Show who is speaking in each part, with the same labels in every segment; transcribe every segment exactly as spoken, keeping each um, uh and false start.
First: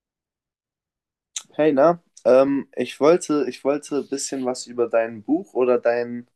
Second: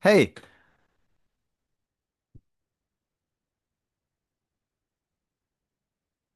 Speaker 1: Hey,
Speaker 2: Hey, na, ähm, ich wollte, ich wollte ein bisschen was über dein Buch oder dein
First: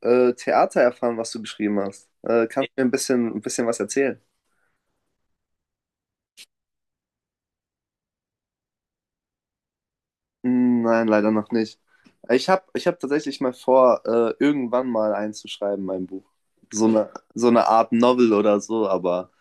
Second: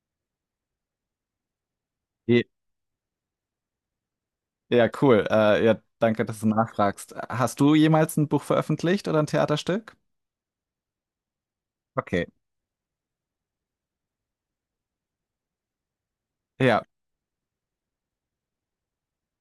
Speaker 2: äh, Theater erfahren, was du geschrieben hast.
Speaker 1: Je-
Speaker 2: Äh, kannst du mir ein bisschen, ein bisschen was erzählen?
Speaker 1: ja, cool. Äh, ja, danke, dass du nachfragst. Hast du jemals ein Buch veröffentlicht oder ein Theaterstück?
Speaker 2: Hm, nein, leider noch nicht.
Speaker 1: Okay,
Speaker 2: Ich habe, ich hab tatsächlich mal vor, äh, irgendwann mal einzuschreiben, mein Buch.
Speaker 1: ja,
Speaker 2: So eine, so eine Art Novel oder so, aber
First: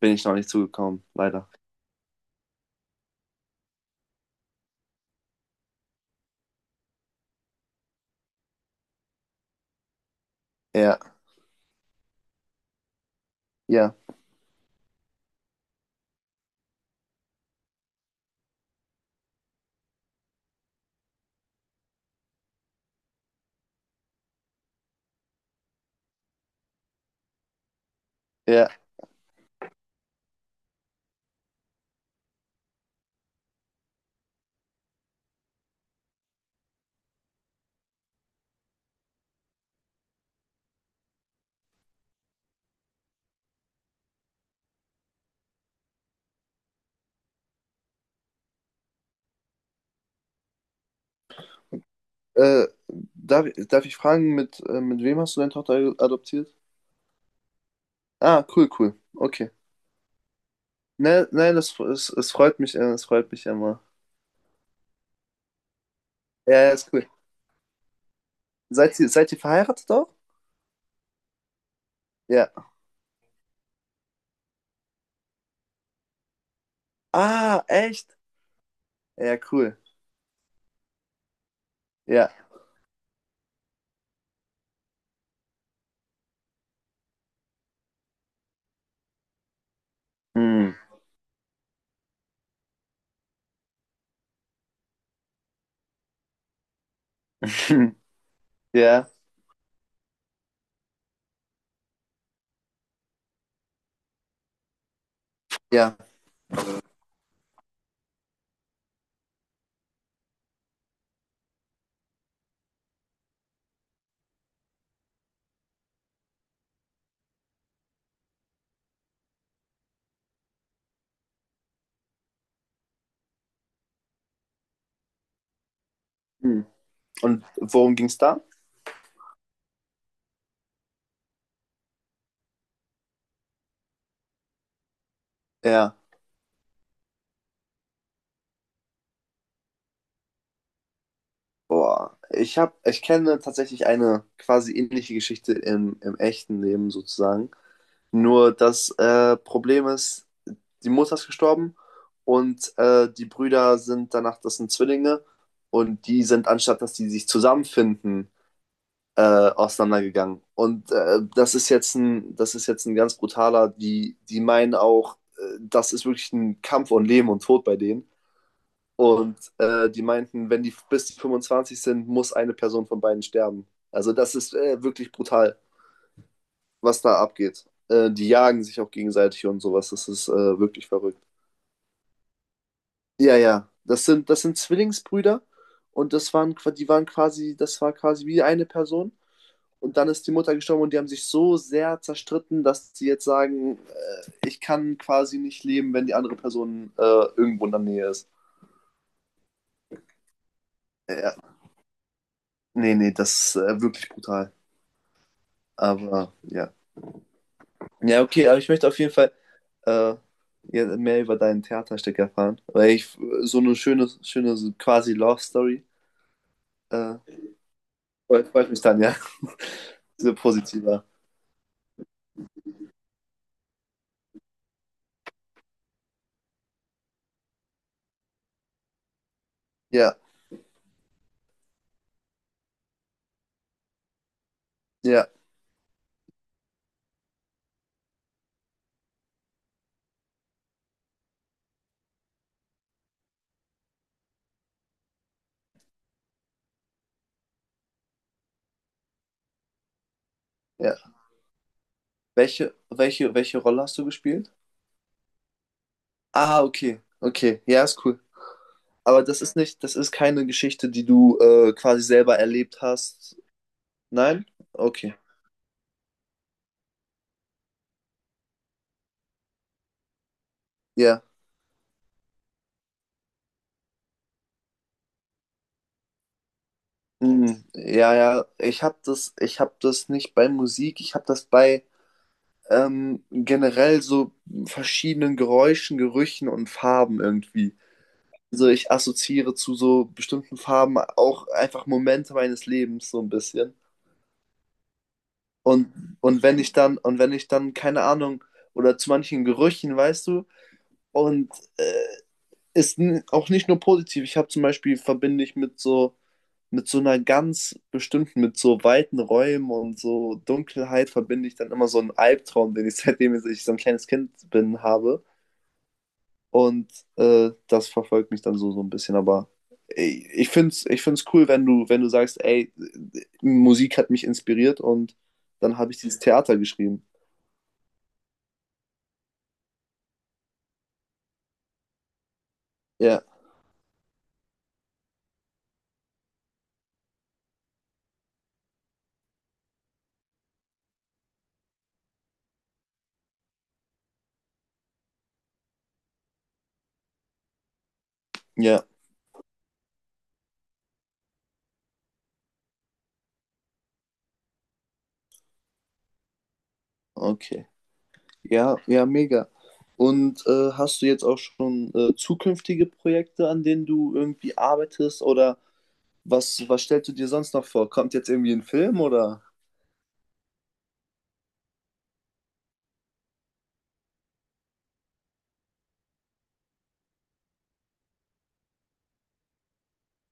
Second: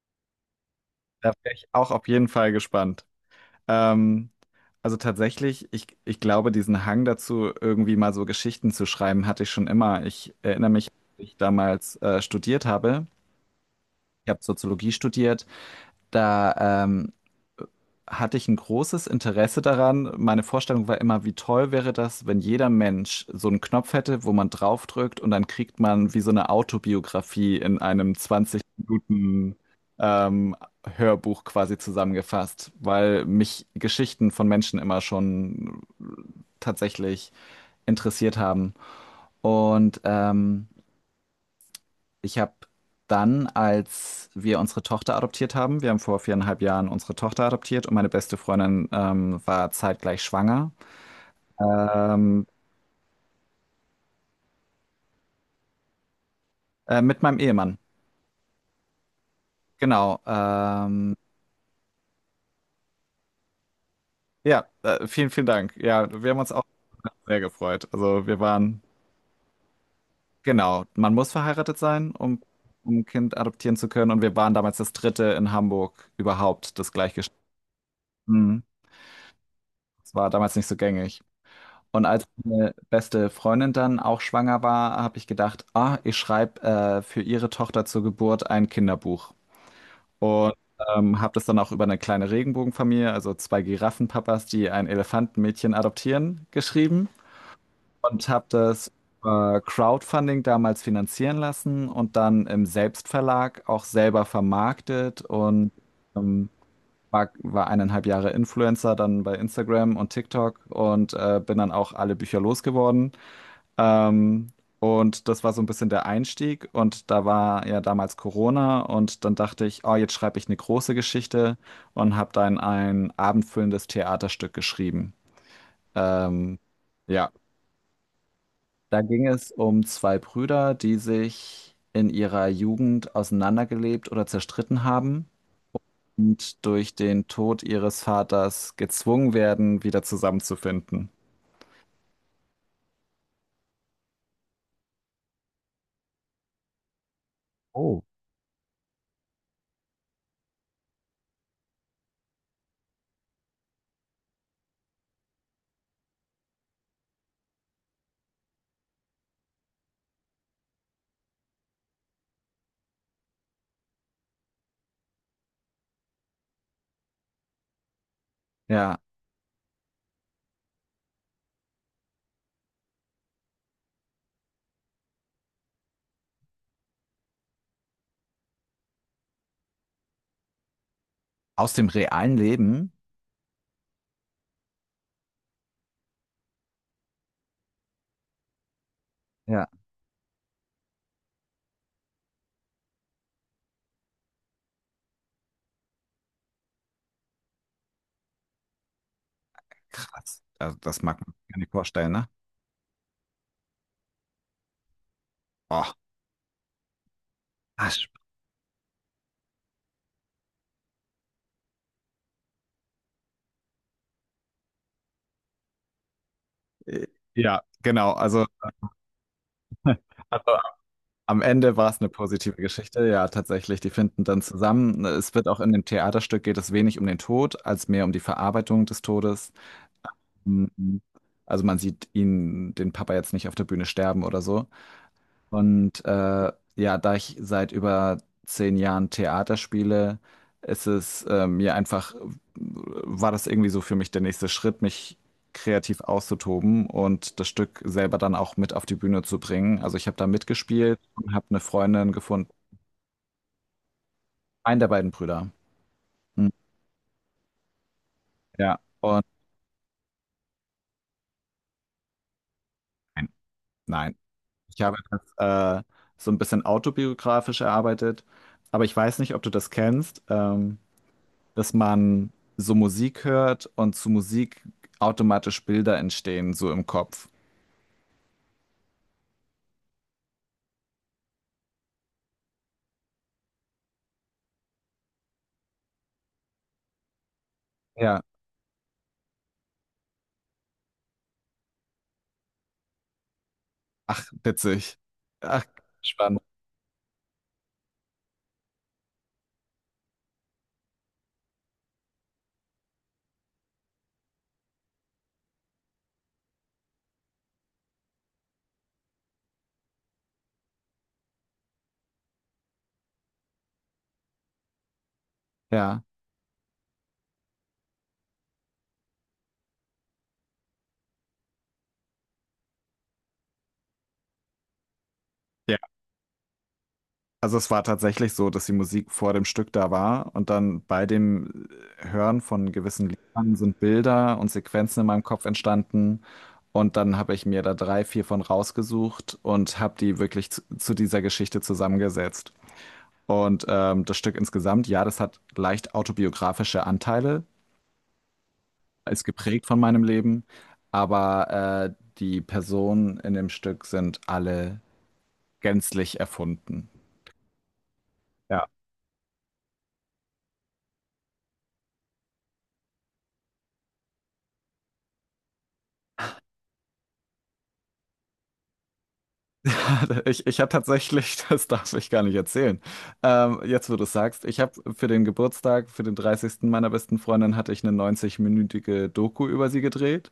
Speaker 2: bin ich noch nicht zugekommen,
Speaker 1: da
Speaker 2: leider.
Speaker 1: wäre ich auch auf jeden Fall gespannt. Ähm, also tatsächlich, ich, ich glaube, diesen Hang dazu, irgendwie mal so Geschichten zu schreiben, hatte ich schon immer. Ich erinnere mich, als
Speaker 2: Ja,
Speaker 1: ich damals äh, studiert habe.
Speaker 2: ja,
Speaker 1: Ich habe Soziologie studiert. Da ähm, hatte ich ein großes Interesse daran. Meine Vorstellung war immer, wie toll wäre das, wenn jeder Mensch so einen Knopf hätte, wo man draufdrückt und dann kriegt man wie so eine Autobiografie in einem zwanzig
Speaker 2: ja.
Speaker 1: Minuten ähm, Hörbuch quasi zusammengefasst, weil mich Geschichten von Menschen immer schon tatsächlich interessiert haben. Und ähm, ich habe dann, als wir unsere Tochter adoptiert haben, wir haben vor viereinhalb Jahren unsere Tochter adoptiert und meine beste Freundin ähm, war zeitgleich schwanger. ähm,
Speaker 2: Äh, darf, darf ich fragen, mit, äh, mit wem hast du deine Tochter adoptiert?
Speaker 1: äh, mit meinem Ehemann.
Speaker 2: Ah, cool, cool. Okay.
Speaker 1: Genau. Ähm,
Speaker 2: Nein, nein, das, es, es freut mich, äh, es freut mich immer.
Speaker 1: ja, äh, vielen, vielen Dank. Ja, wir haben uns
Speaker 2: Ja,
Speaker 1: auch
Speaker 2: ja, ist cool.
Speaker 1: sehr gefreut. Also wir waren,
Speaker 2: Seid ihr, seid ihr verheiratet auch?
Speaker 1: genau, man muss verheiratet sein, um,
Speaker 2: Ja.
Speaker 1: um ein Kind adoptieren zu können. Und wir waren damals das dritte in Hamburg überhaupt, das gleichgeschlechtliche.
Speaker 2: Ah, echt?
Speaker 1: Mhm.
Speaker 2: Ja, cool.
Speaker 1: Das war damals nicht so gängig. Und als
Speaker 2: Ja.
Speaker 1: meine beste Freundin dann auch schwanger war, habe ich gedacht, ah, ich schreibe äh, für ihre Tochter zur Geburt ein Kinderbuch. Und
Speaker 2: Hm.
Speaker 1: ähm, habe das dann auch über eine kleine Regenbogenfamilie, also zwei Giraffenpapas, die ein Elefantenmädchen adoptieren, geschrieben. Und habe das
Speaker 2: Ja.
Speaker 1: über Crowdfunding damals finanzieren lassen und dann im Selbstverlag auch selber vermarktet und
Speaker 2: Ja.
Speaker 1: ähm, war, war eineinhalb Jahre Influencer dann bei Instagram und TikTok und äh, bin dann auch alle Bücher losgeworden. Ähm, und das war so ein bisschen der Einstieg. Und da war ja damals Corona. Und dann dachte ich, oh, jetzt schreibe ich eine große Geschichte und habe dann ein abendfüllendes Theaterstück geschrieben. Ähm,
Speaker 2: Hm.
Speaker 1: ja,
Speaker 2: Und worum ging's da?
Speaker 1: da ging es um zwei Brüder, die sich in ihrer Jugend auseinandergelebt oder zerstritten haben
Speaker 2: Ja.
Speaker 1: und durch den Tod ihres Vaters gezwungen werden, wieder zusammenzufinden.
Speaker 2: Boah. Ich hab, ich kenne tatsächlich eine quasi ähnliche Geschichte im, im echten Leben sozusagen.
Speaker 1: Oh.
Speaker 2: Nur das äh, Problem ist, die Mutter ist gestorben und äh, die Brüder sind danach, das sind Zwillinge, und die sind, anstatt dass die sich zusammenfinden, äh, auseinandergegangen. Und äh, das ist jetzt ein, das ist jetzt ein ganz brutaler, die, die meinen auch, äh, das ist wirklich ein Kampf um Leben und Tod bei denen.
Speaker 1: Ja,
Speaker 2: Und äh, die meinten, wenn die bis die fünfundzwanzig sind, muss eine Person von beiden sterben. Also das ist äh, wirklich brutal, was da abgeht. Äh, die jagen sich auch gegenseitig und sowas. Das ist äh, wirklich verrückt.
Speaker 1: aus dem realen Leben.
Speaker 2: Ja, ja. Das sind, das sind Zwillingsbrüder, und das waren, qua- die waren quasi, das war quasi wie eine Person.
Speaker 1: Ja.
Speaker 2: Und dann ist die Mutter gestorben, und die haben sich so sehr zerstritten, dass sie jetzt sagen, äh, ich kann quasi nicht leben, wenn die andere Person äh, irgendwo in der Nähe ist.
Speaker 1: Krass. Also das mag
Speaker 2: Äh,
Speaker 1: man
Speaker 2: ja,
Speaker 1: sich gar nicht vorstellen, ne?
Speaker 2: nee, nee, das ist äh, wirklich brutal.
Speaker 1: Oh,
Speaker 2: Aber ja.
Speaker 1: Asch.
Speaker 2: Ja, okay, aber ich möchte auf jeden Fall äh, ja, mehr über deinen Theaterstück erfahren. Weil ich so eine schöne, schöne so quasi Love Story.
Speaker 1: Äh,
Speaker 2: Äh,
Speaker 1: Ja, genau. Also,
Speaker 2: freut, freut mich dann, ja. Diese
Speaker 1: also
Speaker 2: positiver.
Speaker 1: am Ende war es eine positive Geschichte. Ja, tatsächlich. Die finden dann zusammen. Es wird auch in dem Theaterstück geht es wenig um den Tod, als mehr um die Verarbeitung des Todes.
Speaker 2: Ja,
Speaker 1: Mhm. Also man sieht ihn, den Papa jetzt nicht auf der Bühne sterben oder so.
Speaker 2: ja,
Speaker 1: Und äh, ja, da ich seit über zehn Jahren Theater spiele, ist es äh, mir einfach, äh, war das irgendwie so für mich der nächste Schritt, mich kreativ auszutoben und das Stück selber dann auch mit auf die Bühne zu bringen. Also ich habe da mitgespielt
Speaker 2: ja.
Speaker 1: und habe eine Freundin gefunden,
Speaker 2: Welche, welche, welche Rolle hast du gespielt?
Speaker 1: einen der beiden Brüder. Hm,
Speaker 2: Ah, okay. Okay. Ja, ist cool.
Speaker 1: ja, und
Speaker 2: Aber das ist nicht, das ist keine Geschichte, die du äh, quasi selber erlebt
Speaker 1: nein,
Speaker 2: hast.
Speaker 1: nein.
Speaker 2: Nein?
Speaker 1: Ich habe
Speaker 2: Okay.
Speaker 1: das äh, so ein bisschen autobiografisch erarbeitet, aber ich weiß nicht, ob du das kennst. Ähm,
Speaker 2: Ja.
Speaker 1: dass man so Musik hört und zu Musik automatisch Bilder entstehen, so im Kopf.
Speaker 2: Mhm. Ja, ja. Ich habe das, ich habe das nicht bei Musik, ich habe das bei ähm, generell so verschiedenen Geräuschen, Gerüchen und Farben irgendwie.
Speaker 1: Ja.
Speaker 2: Also ich assoziiere zu so bestimmten Farben auch einfach Momente meines Lebens so ein bisschen.
Speaker 1: Ach, witzig. Ach,
Speaker 2: Und,
Speaker 1: spannend.
Speaker 2: und wenn ich dann, und wenn ich dann, keine Ahnung, oder zu manchen Gerüchen, weißt du, und äh, ist n- auch nicht nur positiv. Ich habe zum Beispiel, verbinde ich mit so, mit so einer ganz bestimmten, mit so weiten Räumen und so Dunkelheit verbinde ich dann immer so einen Albtraum, den ich seitdem ich so ein kleines Kind bin, habe.
Speaker 1: Ja.
Speaker 2: Und äh, das verfolgt mich dann so, so ein bisschen. Aber ey, ich finde es ich find's cool, wenn du, wenn du sagst, ey, Musik hat mich inspiriert, und
Speaker 1: Ja.
Speaker 2: dann habe ich dieses Theater geschrieben.
Speaker 1: Also es war tatsächlich so, dass die Musik vor dem Stück da war und dann bei dem Hören von gewissen
Speaker 2: Ja,
Speaker 1: Liedern sind Bilder und Sequenzen in meinem Kopf entstanden. Und dann habe ich mir da drei, vier von rausgesucht und habe die wirklich zu, zu dieser Geschichte zusammengesetzt. Und ähm, das Stück insgesamt, ja, das hat leicht autobiografische Anteile,
Speaker 2: ja,
Speaker 1: ist geprägt von meinem Leben, aber äh, die Personen in dem Stück sind alle gänzlich erfunden.
Speaker 2: okay. Ja, ja, mega. Und äh, hast du jetzt auch schon äh, zukünftige Projekte, an denen du irgendwie arbeitest? Oder was, was stellst du dir sonst noch vor? Kommt jetzt irgendwie ein Film oder?
Speaker 1: Ich, ich habe tatsächlich, das darf ich gar nicht erzählen. Ähm, jetzt, wo du es sagst, ich habe für den Geburtstag, für den dreißigsten meiner besten Freundin, hatte ich eine neunzig-minütige Doku über sie gedreht.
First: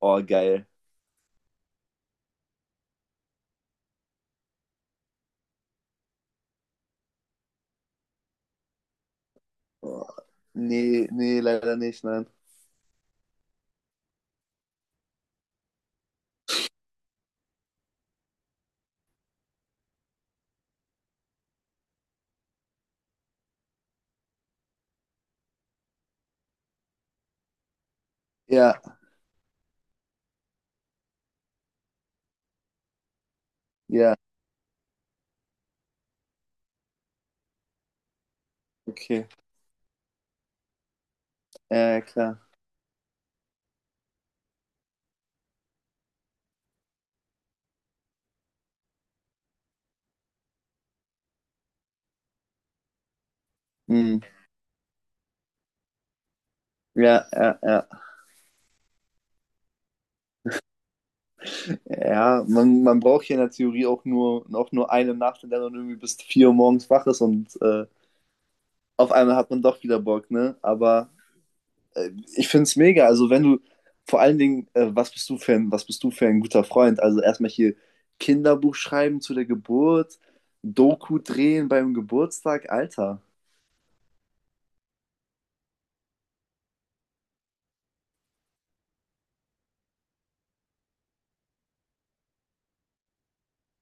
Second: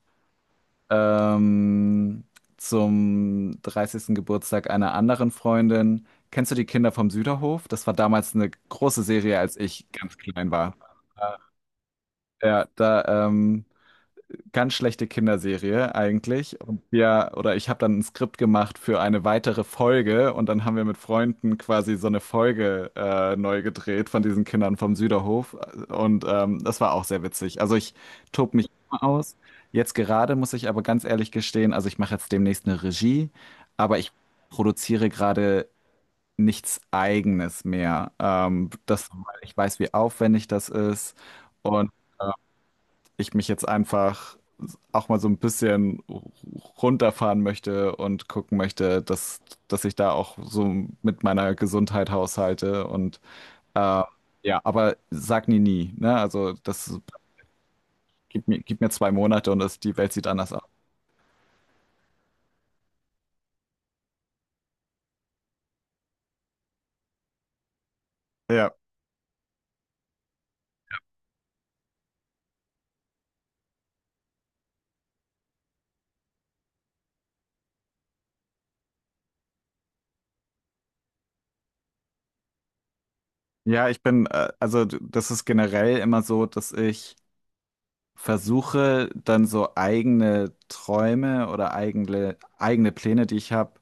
Speaker 2: Oh, geil.
Speaker 1: Ähm, Zum dreißigsten Geburtstag einer anderen Freundin. Kennst du die Kinder vom Süderhof? Das war damals eine große Serie, als ich
Speaker 2: Oh,
Speaker 1: ganz klein war.
Speaker 2: nee, nee, leider nicht, nein.
Speaker 1: Ja, da, ähm, ganz schlechte Kinderserie eigentlich. Und wir, oder ich habe dann ein Skript gemacht für eine weitere Folge und dann haben wir mit Freunden quasi so eine Folge äh, neu gedreht von diesen Kindern vom Süderhof. Und ähm, das war auch sehr witzig. Also ich tob mich
Speaker 2: Ja,
Speaker 1: immer aus. Jetzt gerade muss ich aber ganz ehrlich gestehen, also ich mache jetzt demnächst eine Regie, aber ich
Speaker 2: ja,
Speaker 1: produziere gerade nichts Eigenes mehr. Ähm, das,
Speaker 2: okay.
Speaker 1: weil ich weiß, wie aufwendig das ist
Speaker 2: Ja,
Speaker 1: und
Speaker 2: ja,
Speaker 1: äh,
Speaker 2: klar.
Speaker 1: ich mich jetzt einfach auch mal so ein bisschen runterfahren möchte und gucken möchte, dass, dass ich da auch so mit meiner Gesundheit haushalte. Und äh,
Speaker 2: Hm.
Speaker 1: ja, aber sag nie nie, ne? Also das
Speaker 2: Ja, ja, ja.
Speaker 1: gib mir, gib mir zwei Monate und das, die Welt sieht anders aus.
Speaker 2: Ja, man, man braucht hier in der Theorie auch nur, auch nur eine Nacht, in der man irgendwie bis vier Uhr morgens wach ist und äh,
Speaker 1: Ja.
Speaker 2: auf einmal hat man doch wieder Bock, ne? Aber. Ich finde es mega. Also wenn du, vor allen Dingen, äh, was bist du für ein, was bist du für ein guter Freund? Also erstmal hier Kinderbuch schreiben zu der Geburt, Doku drehen beim Geburtstag, Alter.
Speaker 1: Ja, ich bin, äh, also d- das ist generell immer so, dass ich versuche, dann so eigene Träume oder eigene, eigene Pläne, die ich habe,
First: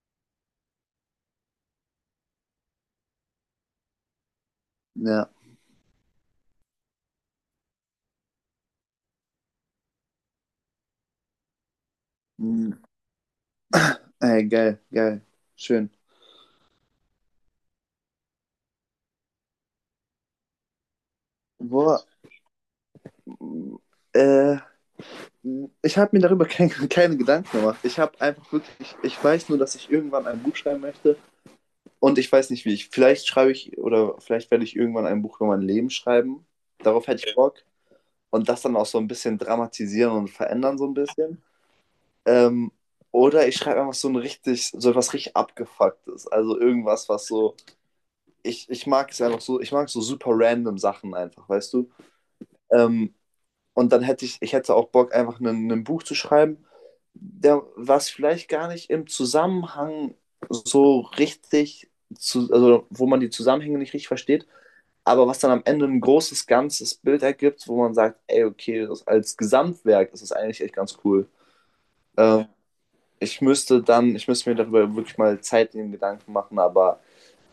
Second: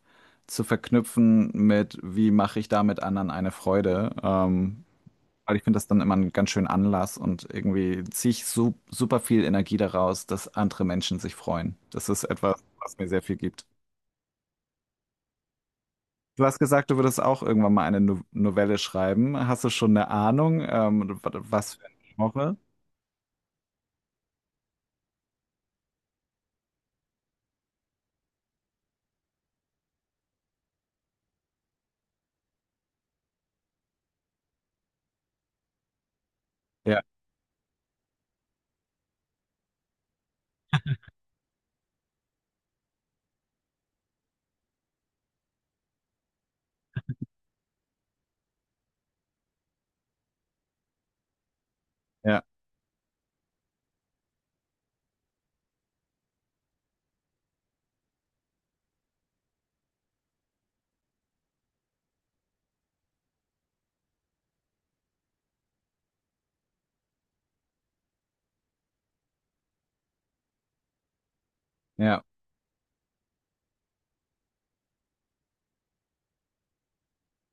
Speaker 1: zu verknüpfen mit, wie mache ich damit anderen eine Freude. Ähm,
Speaker 2: Ja.
Speaker 1: Weil ich finde das dann immer einen ganz schönen Anlass und irgendwie ziehe ich su super viel Energie daraus, dass andere Menschen sich freuen. Das ist etwas,
Speaker 2: Mhm.
Speaker 1: was mir sehr viel gibt.
Speaker 2: Ey, geil, geil. Schön.
Speaker 1: Du hast gesagt, du würdest auch irgendwann mal eine no Novelle schreiben. Hast du schon eine Ahnung, ähm, wa- was für ein
Speaker 2: Boah,
Speaker 1: Genre?
Speaker 2: äh, ich habe mir darüber kein, keine Gedanken gemacht. Ich habe einfach wirklich, ich weiß nur, dass ich irgendwann ein Buch schreiben möchte, und ich weiß nicht wie. Ich, vielleicht schreibe ich, oder vielleicht werde ich irgendwann ein Buch über mein Leben schreiben.
Speaker 1: Ja,
Speaker 2: Darauf hätte ich Bock. Und das dann auch so ein bisschen dramatisieren und verändern so ein bisschen. Ähm, oder ich schreibe einfach so ein richtig, so etwas richtig abgefucktes. Also irgendwas, was so. Ich, ich mag es einfach so, ich mag so super random Sachen einfach, weißt du?
Speaker 1: ja,
Speaker 2: Ähm, und dann hätte ich, ich hätte auch Bock, einfach ein Buch zu schreiben, der, was vielleicht gar nicht im Zusammenhang so richtig, zu, also wo man die Zusammenhänge nicht richtig versteht, aber was dann am Ende ein großes, ganzes Bild ergibt, wo man sagt, ey, okay, das, als Gesamtwerk ist das eigentlich echt ganz cool.
Speaker 1: ja.
Speaker 2: Ähm, ich müsste dann, ich müsste mir darüber wirklich mal Zeit in den Gedanken machen, aber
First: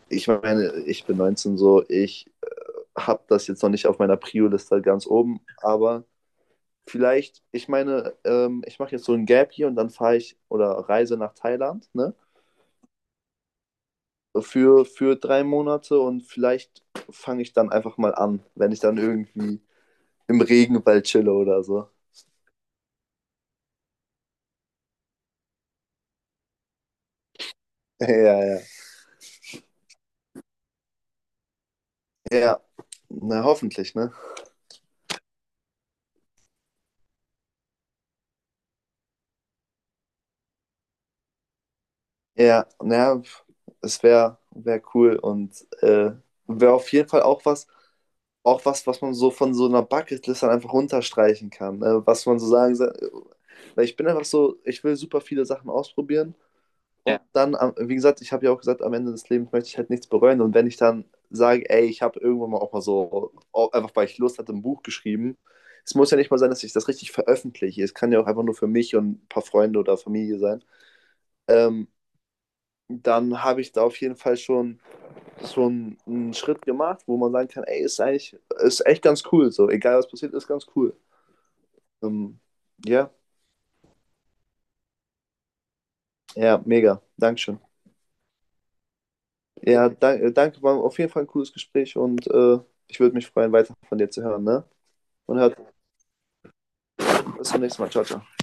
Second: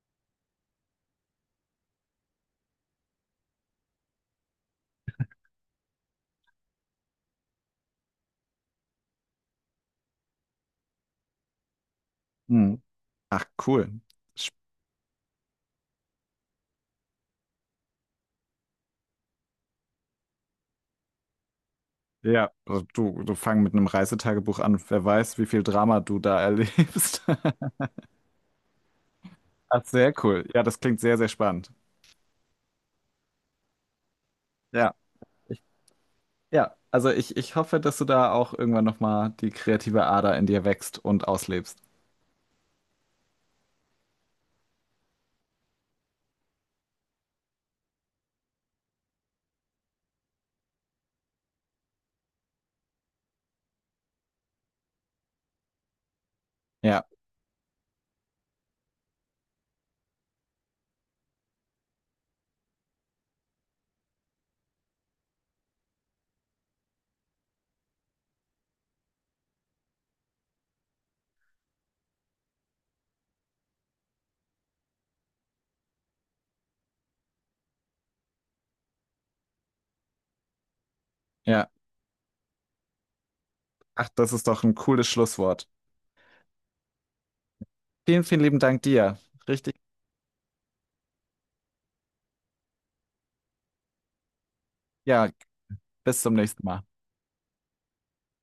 Speaker 2: ich meine, ich bin neunzehn so, ich habe das jetzt noch nicht auf meiner Prio-Liste ganz oben, aber vielleicht, ich meine, ähm, ich mache jetzt so ein Gap hier und dann fahre ich oder reise nach Thailand, ne?
Speaker 1: Hm. Ach, cool. Sp-
Speaker 2: Für, für drei Monate, und vielleicht fange ich dann einfach mal an, wenn ich dann irgendwie im Regenwald chille oder so.
Speaker 1: Ja, also du, du fang mit einem Reisetagebuch an. Wer weiß, wie viel Drama du da erlebst.
Speaker 2: Ja, ja.
Speaker 1: Ach, sehr cool. Ja, das klingt sehr, sehr spannend.
Speaker 2: Ja, na hoffentlich, ne?
Speaker 1: Ja. Ja, also ich, ich hoffe, dass du da auch irgendwann nochmal die kreative Ader in dir wächst und auslebst.
Speaker 2: Ja, naja, es wäre wär wär cool, und äh, wäre auf jeden Fall auch was, auch was, was man so von so einer Bucketlist dann einfach runterstreichen kann. Ne? Was man so sagen sa- weil ich bin einfach so, ich will super viele Sachen ausprobieren,
Speaker 1: Ja,
Speaker 2: und ja, dann, am- wie gesagt, ich habe ja auch gesagt, am Ende des Lebens möchte ich halt nichts bereuen, und wenn ich dann sage, ey, ich habe irgendwann mal auch mal so, auch einfach weil ich Lust hatte, ein Buch geschrieben. Es muss ja nicht mal sein, dass ich das richtig veröffentliche. Es kann ja auch einfach nur für mich und ein paar Freunde oder Familie sein. Ähm, dann habe ich da auf jeden Fall schon so einen, einen Schritt gemacht, wo man sagen kann, ey, ist eigentlich, ist echt ganz cool, so, egal was passiert, ist ganz cool.
Speaker 1: ja.
Speaker 2: Ähm, ja,
Speaker 1: Ach, das ist doch ein cooles Schlusswort.
Speaker 2: ja, mega, Dankeschön.
Speaker 1: Vielen, vielen lieben Dank dir. Richtig.
Speaker 2: Ja, danke, danke, war auf jeden Fall ein cooles Gespräch, und äh, ich würde mich freuen, weiter von dir zu hören, ne?
Speaker 1: Ja,
Speaker 2: Und hört,
Speaker 1: bis zum nächsten Mal.
Speaker 2: Bis zum nächsten Mal, ciao, ciao.